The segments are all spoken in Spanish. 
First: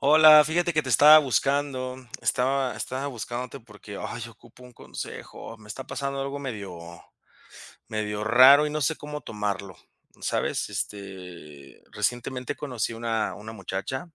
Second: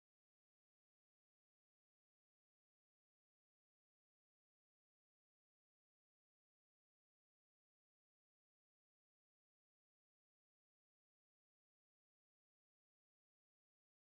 Hola, fíjate que te estaba buscando, estaba buscándote porque, ay, ocupo un consejo, me está pasando algo medio raro y no sé cómo tomarlo, ¿sabes? Este, recientemente conocí una muchacha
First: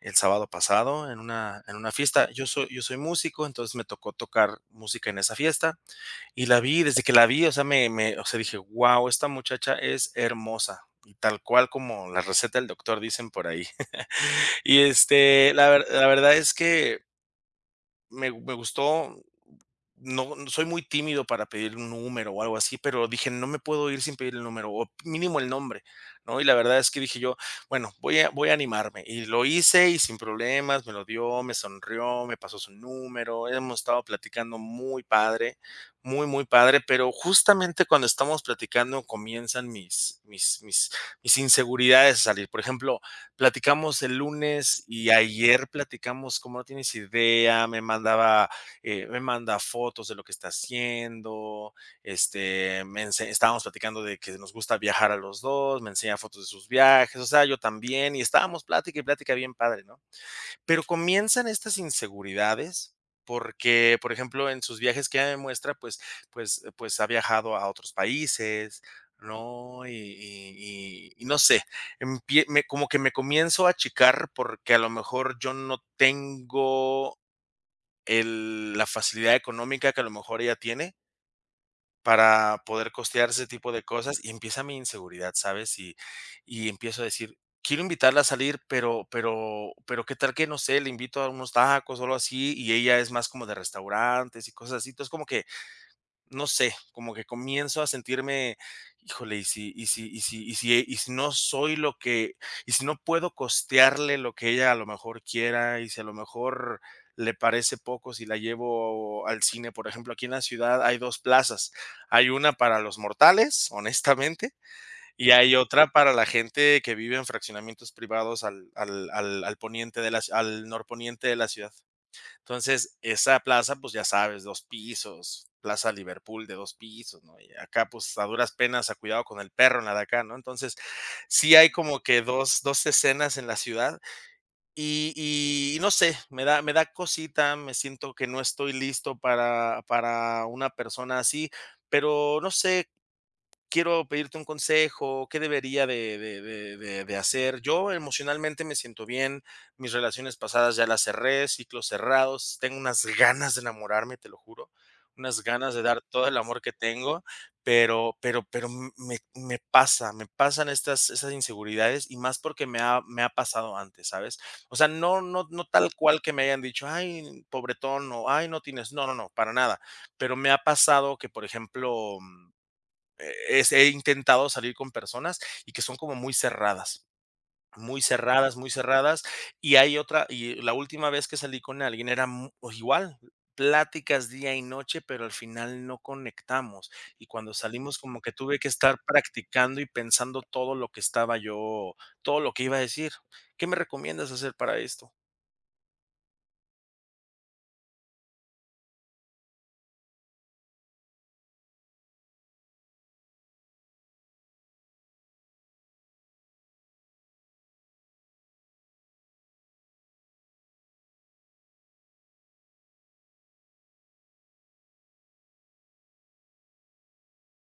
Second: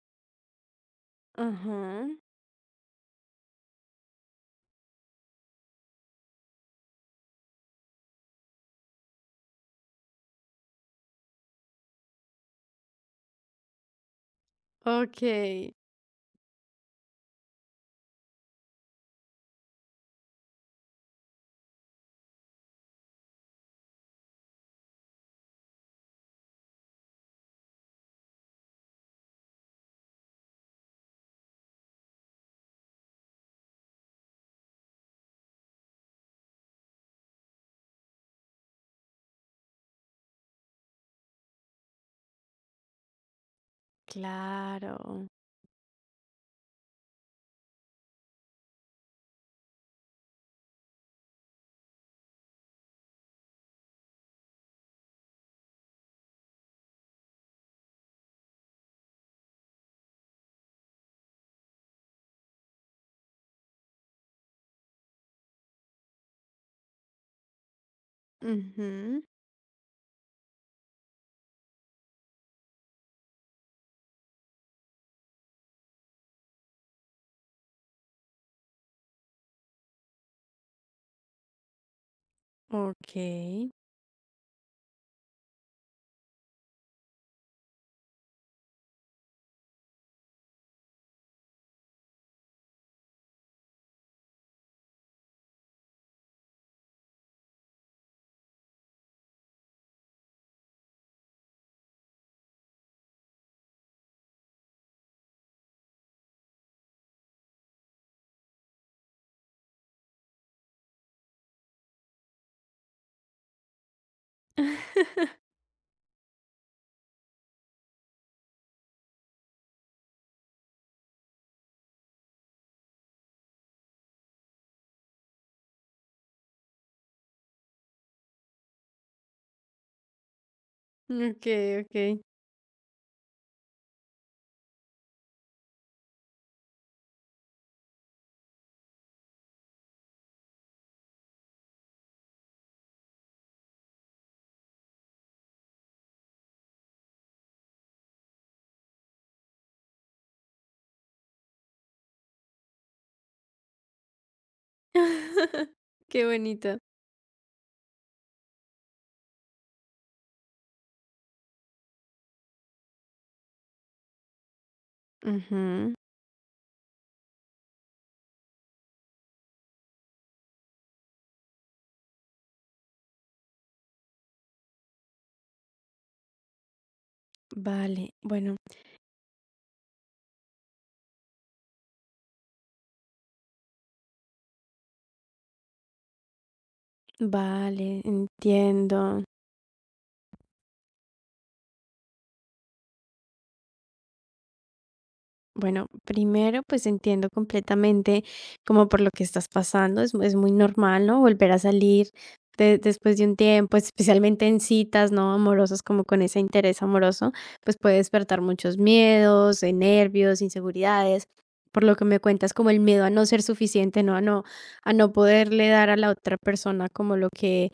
el sábado pasado en una Ajá. fiesta. Yo soy músico, entonces me tocó tocar música en esa fiesta y la vi, desde que la vi, o sea, me dije: "Guau, esta muchacha es hermosa", y tal cual como la receta del doctor, dicen por ahí. Y, la Okey. ver la verdad es que me gustó. Soy muy tímido para pedir un número o algo así, pero dije: "No me puedo ir sin pedir el número o mínimo el nombre", ¿no? Y la verdad es que dije yo: "Bueno, voy a animarme", y lo hice, y sin problemas me lo dio, me sonrió, me pasó su número, hemos estado platicando muy padre, muy, muy padre, pero justamente cuando estamos platicando comienzan mis inseguridades a salir. Por ejemplo, platicamos el lunes y Claro. ayer platicamos como no tienes idea, me mandaba, me manda fotos de lo que está haciendo, estábamos platicando de que nos gusta viajar a los dos, me enseña fotos de sus viajes, o sea, yo también, y estábamos plática y plática bien padre, ¿no? Pero comienzan estas inseguridades porque, por ejemplo, en sus viajes que ella me muestra, pues ha viajado a otros países, Ujú. ¿no? Y no sé, empie me como que me comienzo a achicar porque a lo mejor yo no tengo el la facilidad económica que a lo mejor ella tiene, para poder costear ese tipo Okey. de cosas, y empieza mi inseguridad, ¿sabes? Y empiezo a decir: "Quiero invitarla a salir, pero pero, ¿qué tal que, no sé, le invito a unos tacos o algo así?". Y ella es más como de restaurantes y cosas así. Entonces, como que no sé, como que comienzo a sentirme, híjole, y si, y si, y si, y si, y si no soy lo que, y si no puedo costearle lo que ella a lo mejor quiera, y si a lo mejor le parece poco si la llevo al cine, por ejemplo, aquí en la ciudad hay dos plazas, hay una para los mortales, honestamente, y hay otra para la gente que vive en fraccionamientos privados al poniente de al norponiente de la ciudad. Entonces, esa plaza, pues ya sabes, dos pisos, Plaza Liverpool de dos pisos, ¿no? Y acá, pues a duras penas, a cuidado con el perro en la de acá, ¿no? Entonces, sí hay Okey, como okey. que dos escenas en la ciudad y, y no sé, me da cosita, me siento que no estoy listo para una persona así, pero no sé, quiero pedirte un consejo, ¿qué debería de hacer? Yo emocionalmente me siento bien, mis relaciones pasadas ya las cerré, ciclos cerrados, tengo unas ganas de enamorarme, te lo juro, unas ganas de dar Qué todo el amor que bonito. tengo, pero pero me me pasan estas esas inseguridades y más porque me ha pasado antes, ¿sabes? O sea, no tal Ujú. cual que me hayan dicho: "Ay, pobretón", o "Ay, no tienes", no, no, no, para nada, pero me ha pasado que, por ejemplo, he intentado salir con personas y que son como muy cerradas, muy Vale. cerradas, Bueno, muy cerradas. Y hay otra, y la última vez que salí con alguien era o igual, pláticas día y noche, pero al final no conectamos. Y cuando salimos vale, como que tuve que estar entiendo. practicando y pensando todo lo que estaba yo, todo lo que iba a decir. ¿Qué me recomiendas hacer para esto? Bueno, primero, pues entiendo completamente como por lo que estás pasando, es muy normal, ¿no? Volver a salir después de un tiempo, especialmente en citas, ¿no? Amorosas, como con ese interés amoroso, pues puede despertar muchos miedos, nervios, inseguridades, por lo que me cuentas como el miedo a no ser suficiente, ¿no? A no, a no poderle dar a la otra persona como lo que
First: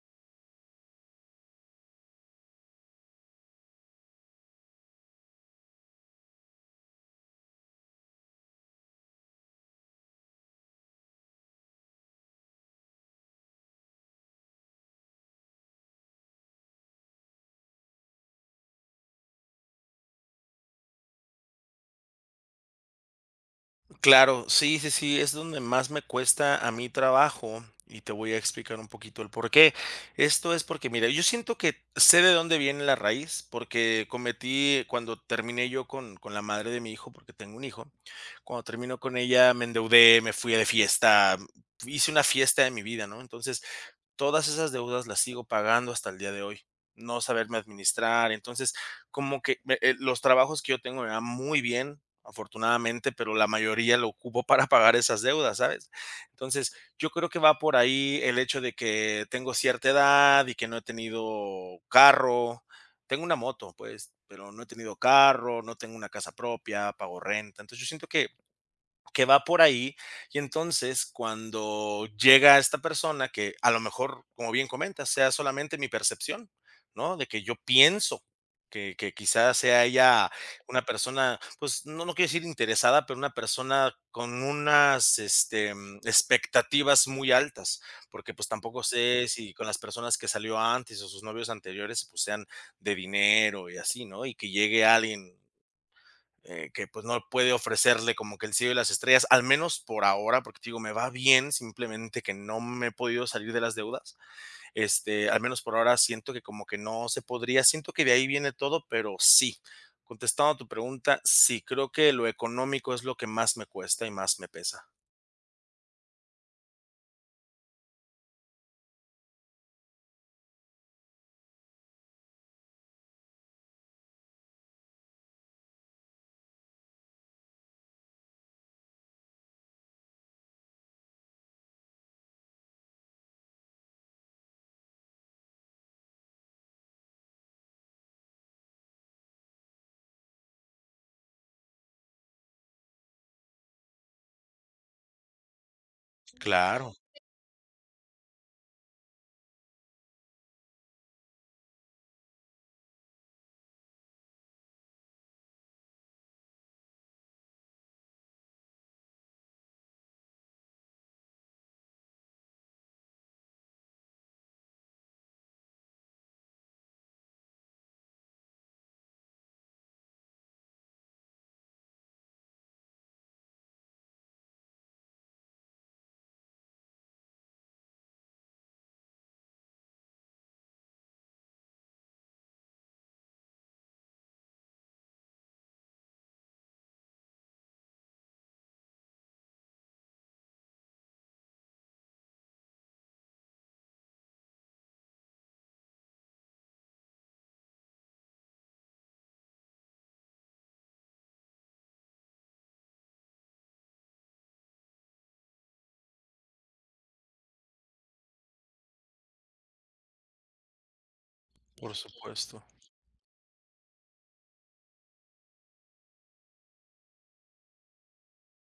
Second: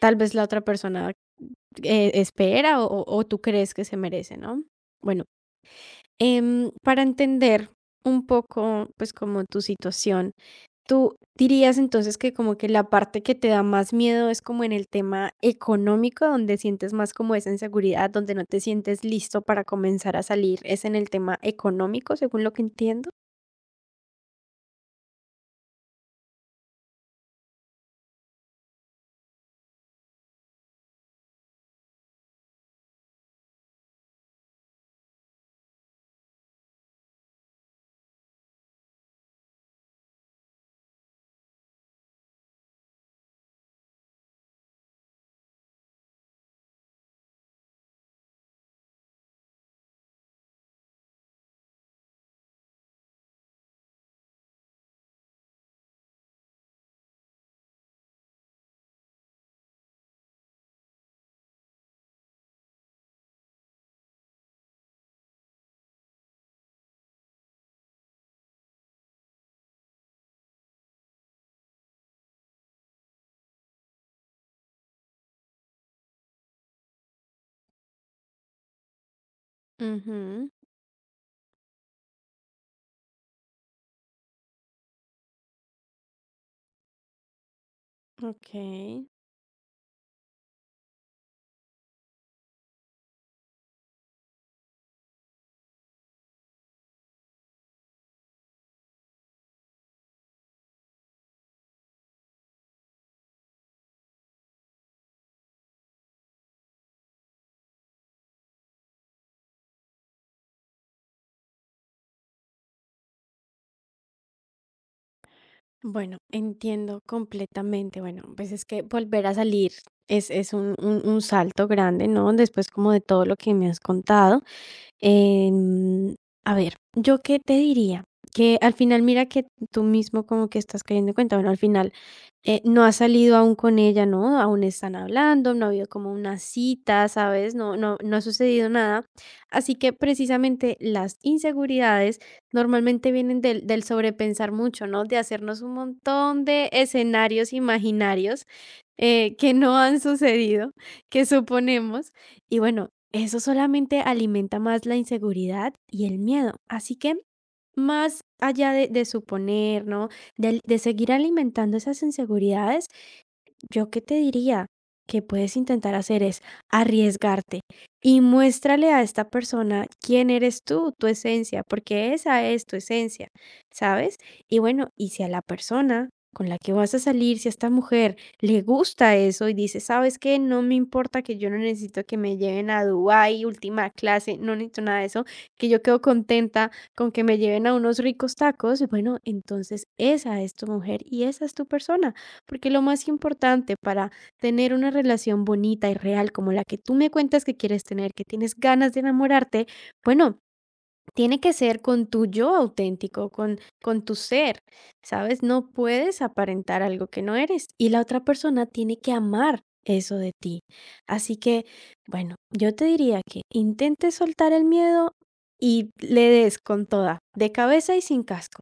tal vez la otra persona espera o o tú crees que se merece, ¿no? Bueno. Para entender un poco, pues, como tu situación, ¿tú dirías entonces que como que la parte que te da más miedo es como en el tema económico, donde sientes más como esa inseguridad, donde no te sientes listo para comenzar a salir? ¿Es en el tema económico, según lo que entiendo? Claro, sí, sí, sí, es donde más me cuesta a mí trabajo y te voy a explicar un poquito el por qué. Esto es porque, mira, yo siento que sé de dónde viene la raíz, porque cometí, cuando terminé yo con la madre de mi hijo, porque tengo un hijo, cuando termino con ella me endeudé, me fui de fiesta, hice una fiesta de mi vida, ¿no? Entonces, todas esas deudas las sigo pagando hasta el día de hoy, no saberme administrar. Entonces, como que los trabajos que yo tengo me van muy bien, afortunadamente, pero la mayoría lo ocupo para pagar esas deudas, ¿sabes? Entonces, yo creo que va por ahí el hecho de que tengo cierta edad y que no he tenido carro. Tengo una moto, pues, pero no he tenido carro, no tengo una casa propia, pago renta. Entonces, yo siento que va por ahí. Y entonces, cuando llega esta persona, que a lo mejor, como bien comenta, sea solamente mi percepción, ¿no? De que yo pienso que quizás sea ella Ujú, una persona, pues no, no quiero decir interesada, pero una persona con unas expectativas muy altas, porque pues tampoco ok. sé si con las personas que salió antes o sus novios anteriores, pues sean de dinero y así, ¿no? Y que llegue alguien, que pues no puede ofrecerle como que el cielo y las estrellas, al menos por ahora, porque te digo, me va bien, simplemente que no me he podido salir de las deudas. Este, al menos por ahora siento que como que no se podría, siento que de ahí viene todo, pero sí, contestando a tu pregunta, sí, creo que lo económico es lo que más me cuesta y más me pesa. Bueno, entiendo completamente. Bueno, pues es que volver a salir es, es un un salto grande, ¿no? Después como de todo lo que me has contado. Em, a ver, ¿yo qué te diría? Que al final, mira que tú mismo como que estás cayendo en cuenta, bueno, al final no has salido aún con ella, ¿no? Aún están hablando, no ha habido como una cita, ¿sabes? No, no, no ha sucedido nada. Así que precisamente las inseguridades normalmente vienen del, del sobrepensar mucho, ¿no? De hacernos un montón de Claro, escenarios imaginarios que no han sucedido, que suponemos. Y bueno, eso solamente alimenta más la inseguridad y el miedo. Así que, más allá de suponer, ¿no? De seguir alimentando esas inseguridades, yo qué te diría que puedes intentar hacer es arriesgarte y muéstrale a esta persona quién eres tú, tu esencia, porque esa es tu esencia, ¿sabes? Y bueno, y si a la persona con la que vas a salir, si a esta mujer le gusta eso y dice, ¿sabes qué? No me importa, que yo no necesito que me lleven a Dubái, última clase, no necesito nada de eso, que yo quedo contenta con que me lleven a unos ricos tacos, bueno, entonces esa es tu mujer y esa es tu persona porque lo más importante para tener una relación bonita y real como la que tú me cuentas que quieres tener, que tienes ganas de enamorarte, bueno, tiene que ser con tu yo auténtico, con tu ser, ¿sabes? No puedes aparentar algo que no eres y la otra persona tiene que amar eso de ti. Así que, por bueno, supuesto. yo te diría que intentes soltar el miedo y le des con toda, de cabeza y sin casco.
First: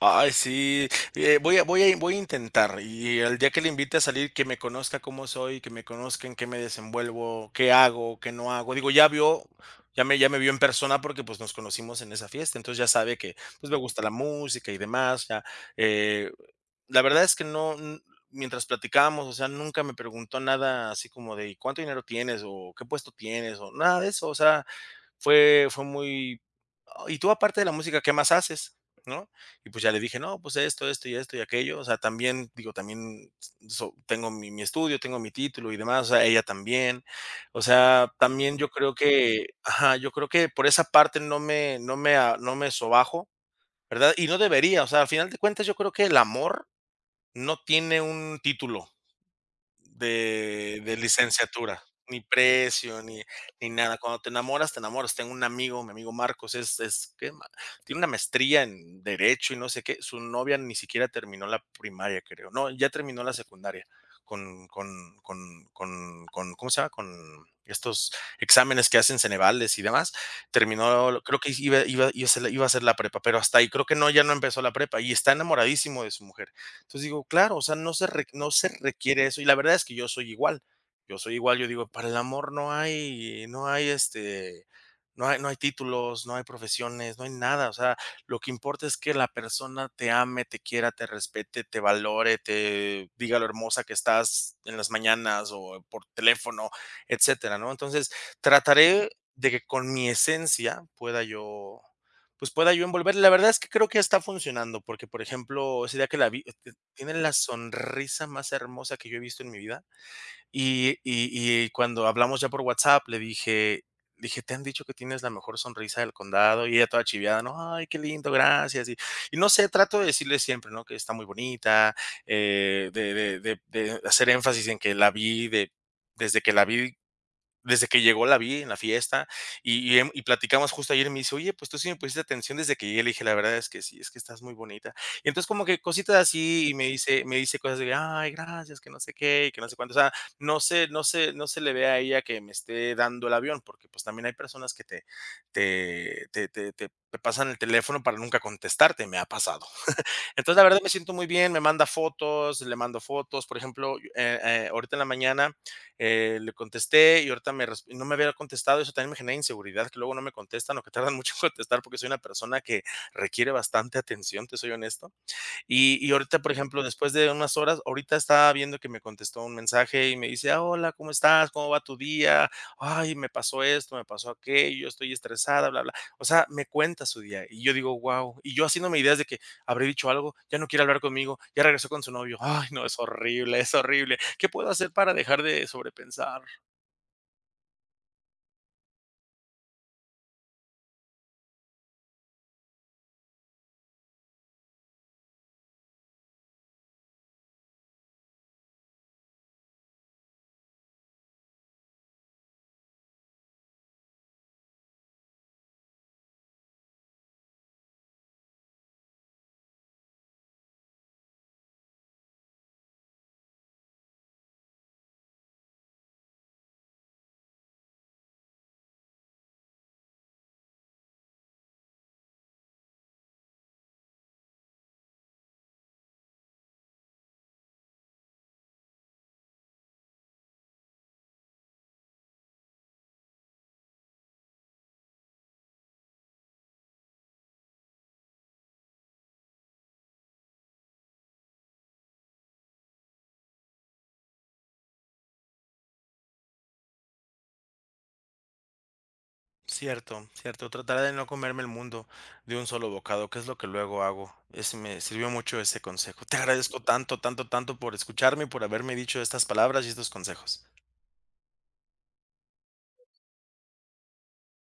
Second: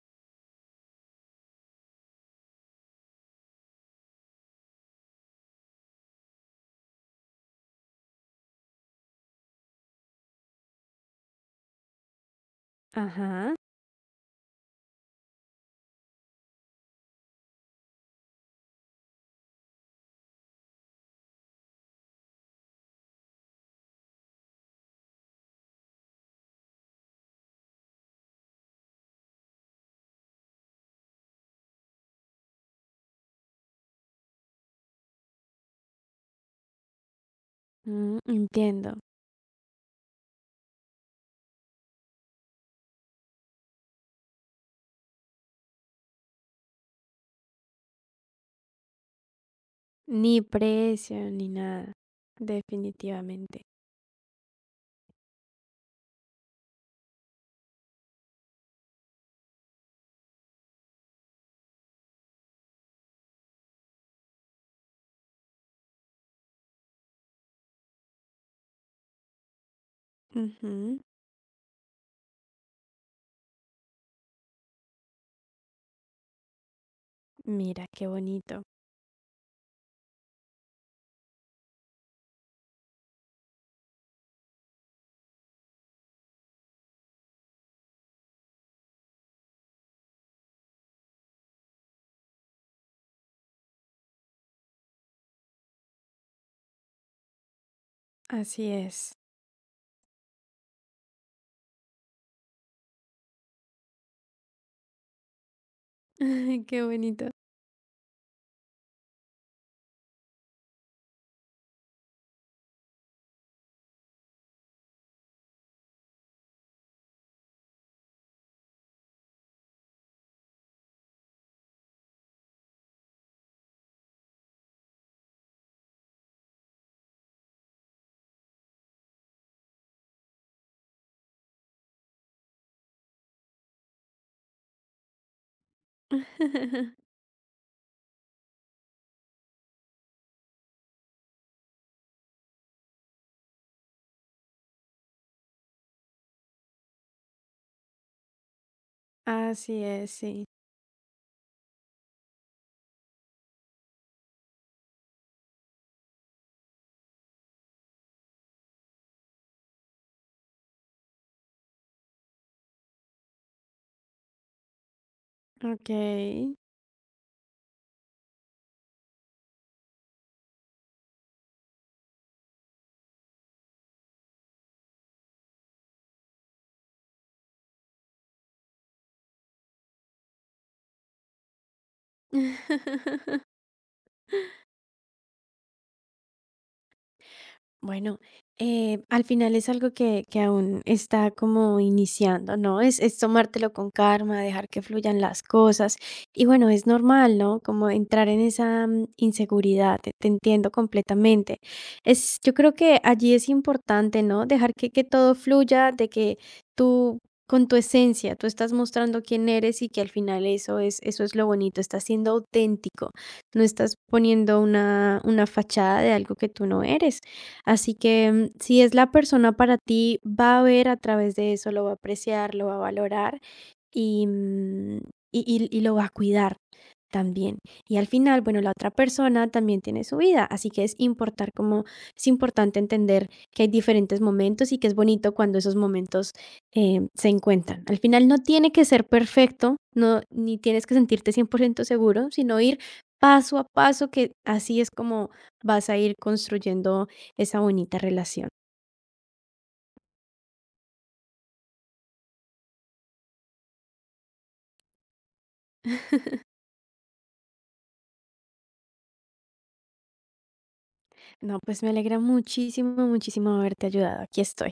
Ay, sí, voy a intentar y el día que le invite a salir, que me conozca cómo soy, que me conozca en qué me desenvuelvo, qué hago, qué no hago. Digo, ya vio, ya me vio en persona porque pues nos conocimos en esa fiesta, entonces ya sabe que Ajá, pues me gusta la música y demás. Ya, eh, la verdad es que no, mientras platicábamos, o sea, nunca me preguntó nada así como de "¿Y ¿cuánto dinero tienes o qué puesto tienes o nada de eso, o sea. Fue muy: "Oh, ¿Y tú aparte de la música qué más haces?", ¿no? Y pues ya le dije: "No, pues esto y esto y aquello". O sea, también, digo, también tengo mi estudio, tengo mi título y demás, o sea, ella también. O sea, mm, también yo creo entiendo. que ajá, yo creo que por esa parte no me sobajo, ¿verdad? Y no debería, o sea, al final de cuentas yo creo que el amor no tiene un título. Ni De precio ni licenciatura, nada, ni precio, ni definitivamente. Nada. Cuando te enamoras, te enamoras. Tengo un amigo, mi amigo Marcos, es que ma tiene una maestría en derecho y no sé qué. Su novia ni siquiera terminó la primaria, creo. No, ya terminó la secundaria con, ¿cómo se llama? Con estos exámenes que hacen Cenevales y demás. Ujú. Terminó, creo que iba a hacer la prepa, pero hasta ahí. Creo que no, ya no empezó la prepa y está enamoradísimo de su mujer. Entonces digo, claro, o sea, Mira, qué no bonito. se requiere eso, y la verdad es que yo soy igual, yo soy igual, yo digo, para el amor no hay, no hay títulos, no hay profesiones, no hay nada, o sea, lo que importa es que la persona te ame, te quiera, te respete, te valore, te diga lo hermosa que estás en las mañanas o por teléfono, etcétera, ¿no? Entonces, Así trataré es. de que con mi esencia pueda yo, pues, pueda yo envolver. La verdad es que creo que está funcionando, porque, por ejemplo, ese día que la vi Qué tienen bonito. la sonrisa más hermosa que yo he visto en mi vida. Y cuando hablamos ya por WhatsApp, le dije dije: "¿Te han dicho que tienes la mejor sonrisa del condado?". Y ella toda chiviada, ¿no? "Ay, qué lindo, gracias". Y no sé, trato de decirle siempre, ¿no? Que está muy bonita, de hacer énfasis en que la vi de desde que la vi desde que llegó la vi en la fiesta y, y platicamos justo ayer, y me dice: "Oye, pues tú sí me pusiste atención desde que llegué". Le dije: "La verdad es que sí, es que estás muy bonita". Y entonces como que cositas así y me dice cosas de: "Ay, gracias, que no sé qué y que no sé cuánto". O sea, no se le ve a ella que me esté dando el avión, porque, pues, también hay personas que te pasan el teléfono para nunca contestarte, me ha pasado. Así es, sí. Entonces, la verdad me siento muy bien, me manda fotos, le mando fotos. Por ejemplo, ahorita en la mañana, le contesté y ahorita no me había contestado. Eso también me genera inseguridad, que luego no me contestan o que tardan mucho en contestar porque soy una persona que requiere bastante atención, te soy honesto. Y ahorita, por Ok. ejemplo, después de unas horas, ahorita estaba viendo que me contestó un mensaje y me dice: "Ah, hola, ¿cómo estás? ¿Cómo va tu día? Ay, me pasó esto, me pasó aquello, estoy estresada, bla, bla". O sea, me cuenta su día y yo digo: "Guau". Y yo haciéndome ideas de que habré dicho algo, ya no quiere hablar conmigo, ya regresó con su novio. Ay, no, es horrible, es horrible. ¿Qué puedo hacer para dejar de sobrepensar? Bueno, al final es algo que aún está como iniciando, ¿no? Es tomártelo con calma, dejar que fluyan las cosas. Y bueno, es normal, ¿no? Como entrar en esa mm, inseguridad, te entiendo completamente. Es, yo creo que allí es importante, ¿no? Dejar que todo fluya, de que tú, con tu esencia, tú estás mostrando quién eres y que al final eso es lo bonito, estás siendo auténtico, no estás poniendo una fachada de algo que tú no eres. Así que, mm, si es la persona para ti, va a ver a través de eso, lo va a apreciar, lo va a valorar y, mm, y lo va a cuidar también. Y al final, bueno, la otra persona también tiene su vida, así que es importar como es importante entender que hay diferentes momentos y que es bonito cuando esos momentos se encuentran. Al final no tiene que ser perfecto, no ni tienes que sentirte 100% seguro, sino ir paso a paso, que así es como vas a ir construyendo esa bonita relación. Cierto, cierto. Trataré de no comerme el mundo de un solo bocado, que es lo que luego hago. Ese me sirvió mucho ese consejo. Te agradezco tanto, tanto, tanto por escucharme y por haberme dicho estas palabras y estos consejos. No, pues me alegra muchísimo, muchísimo haberte ayudado. Aquí estoy.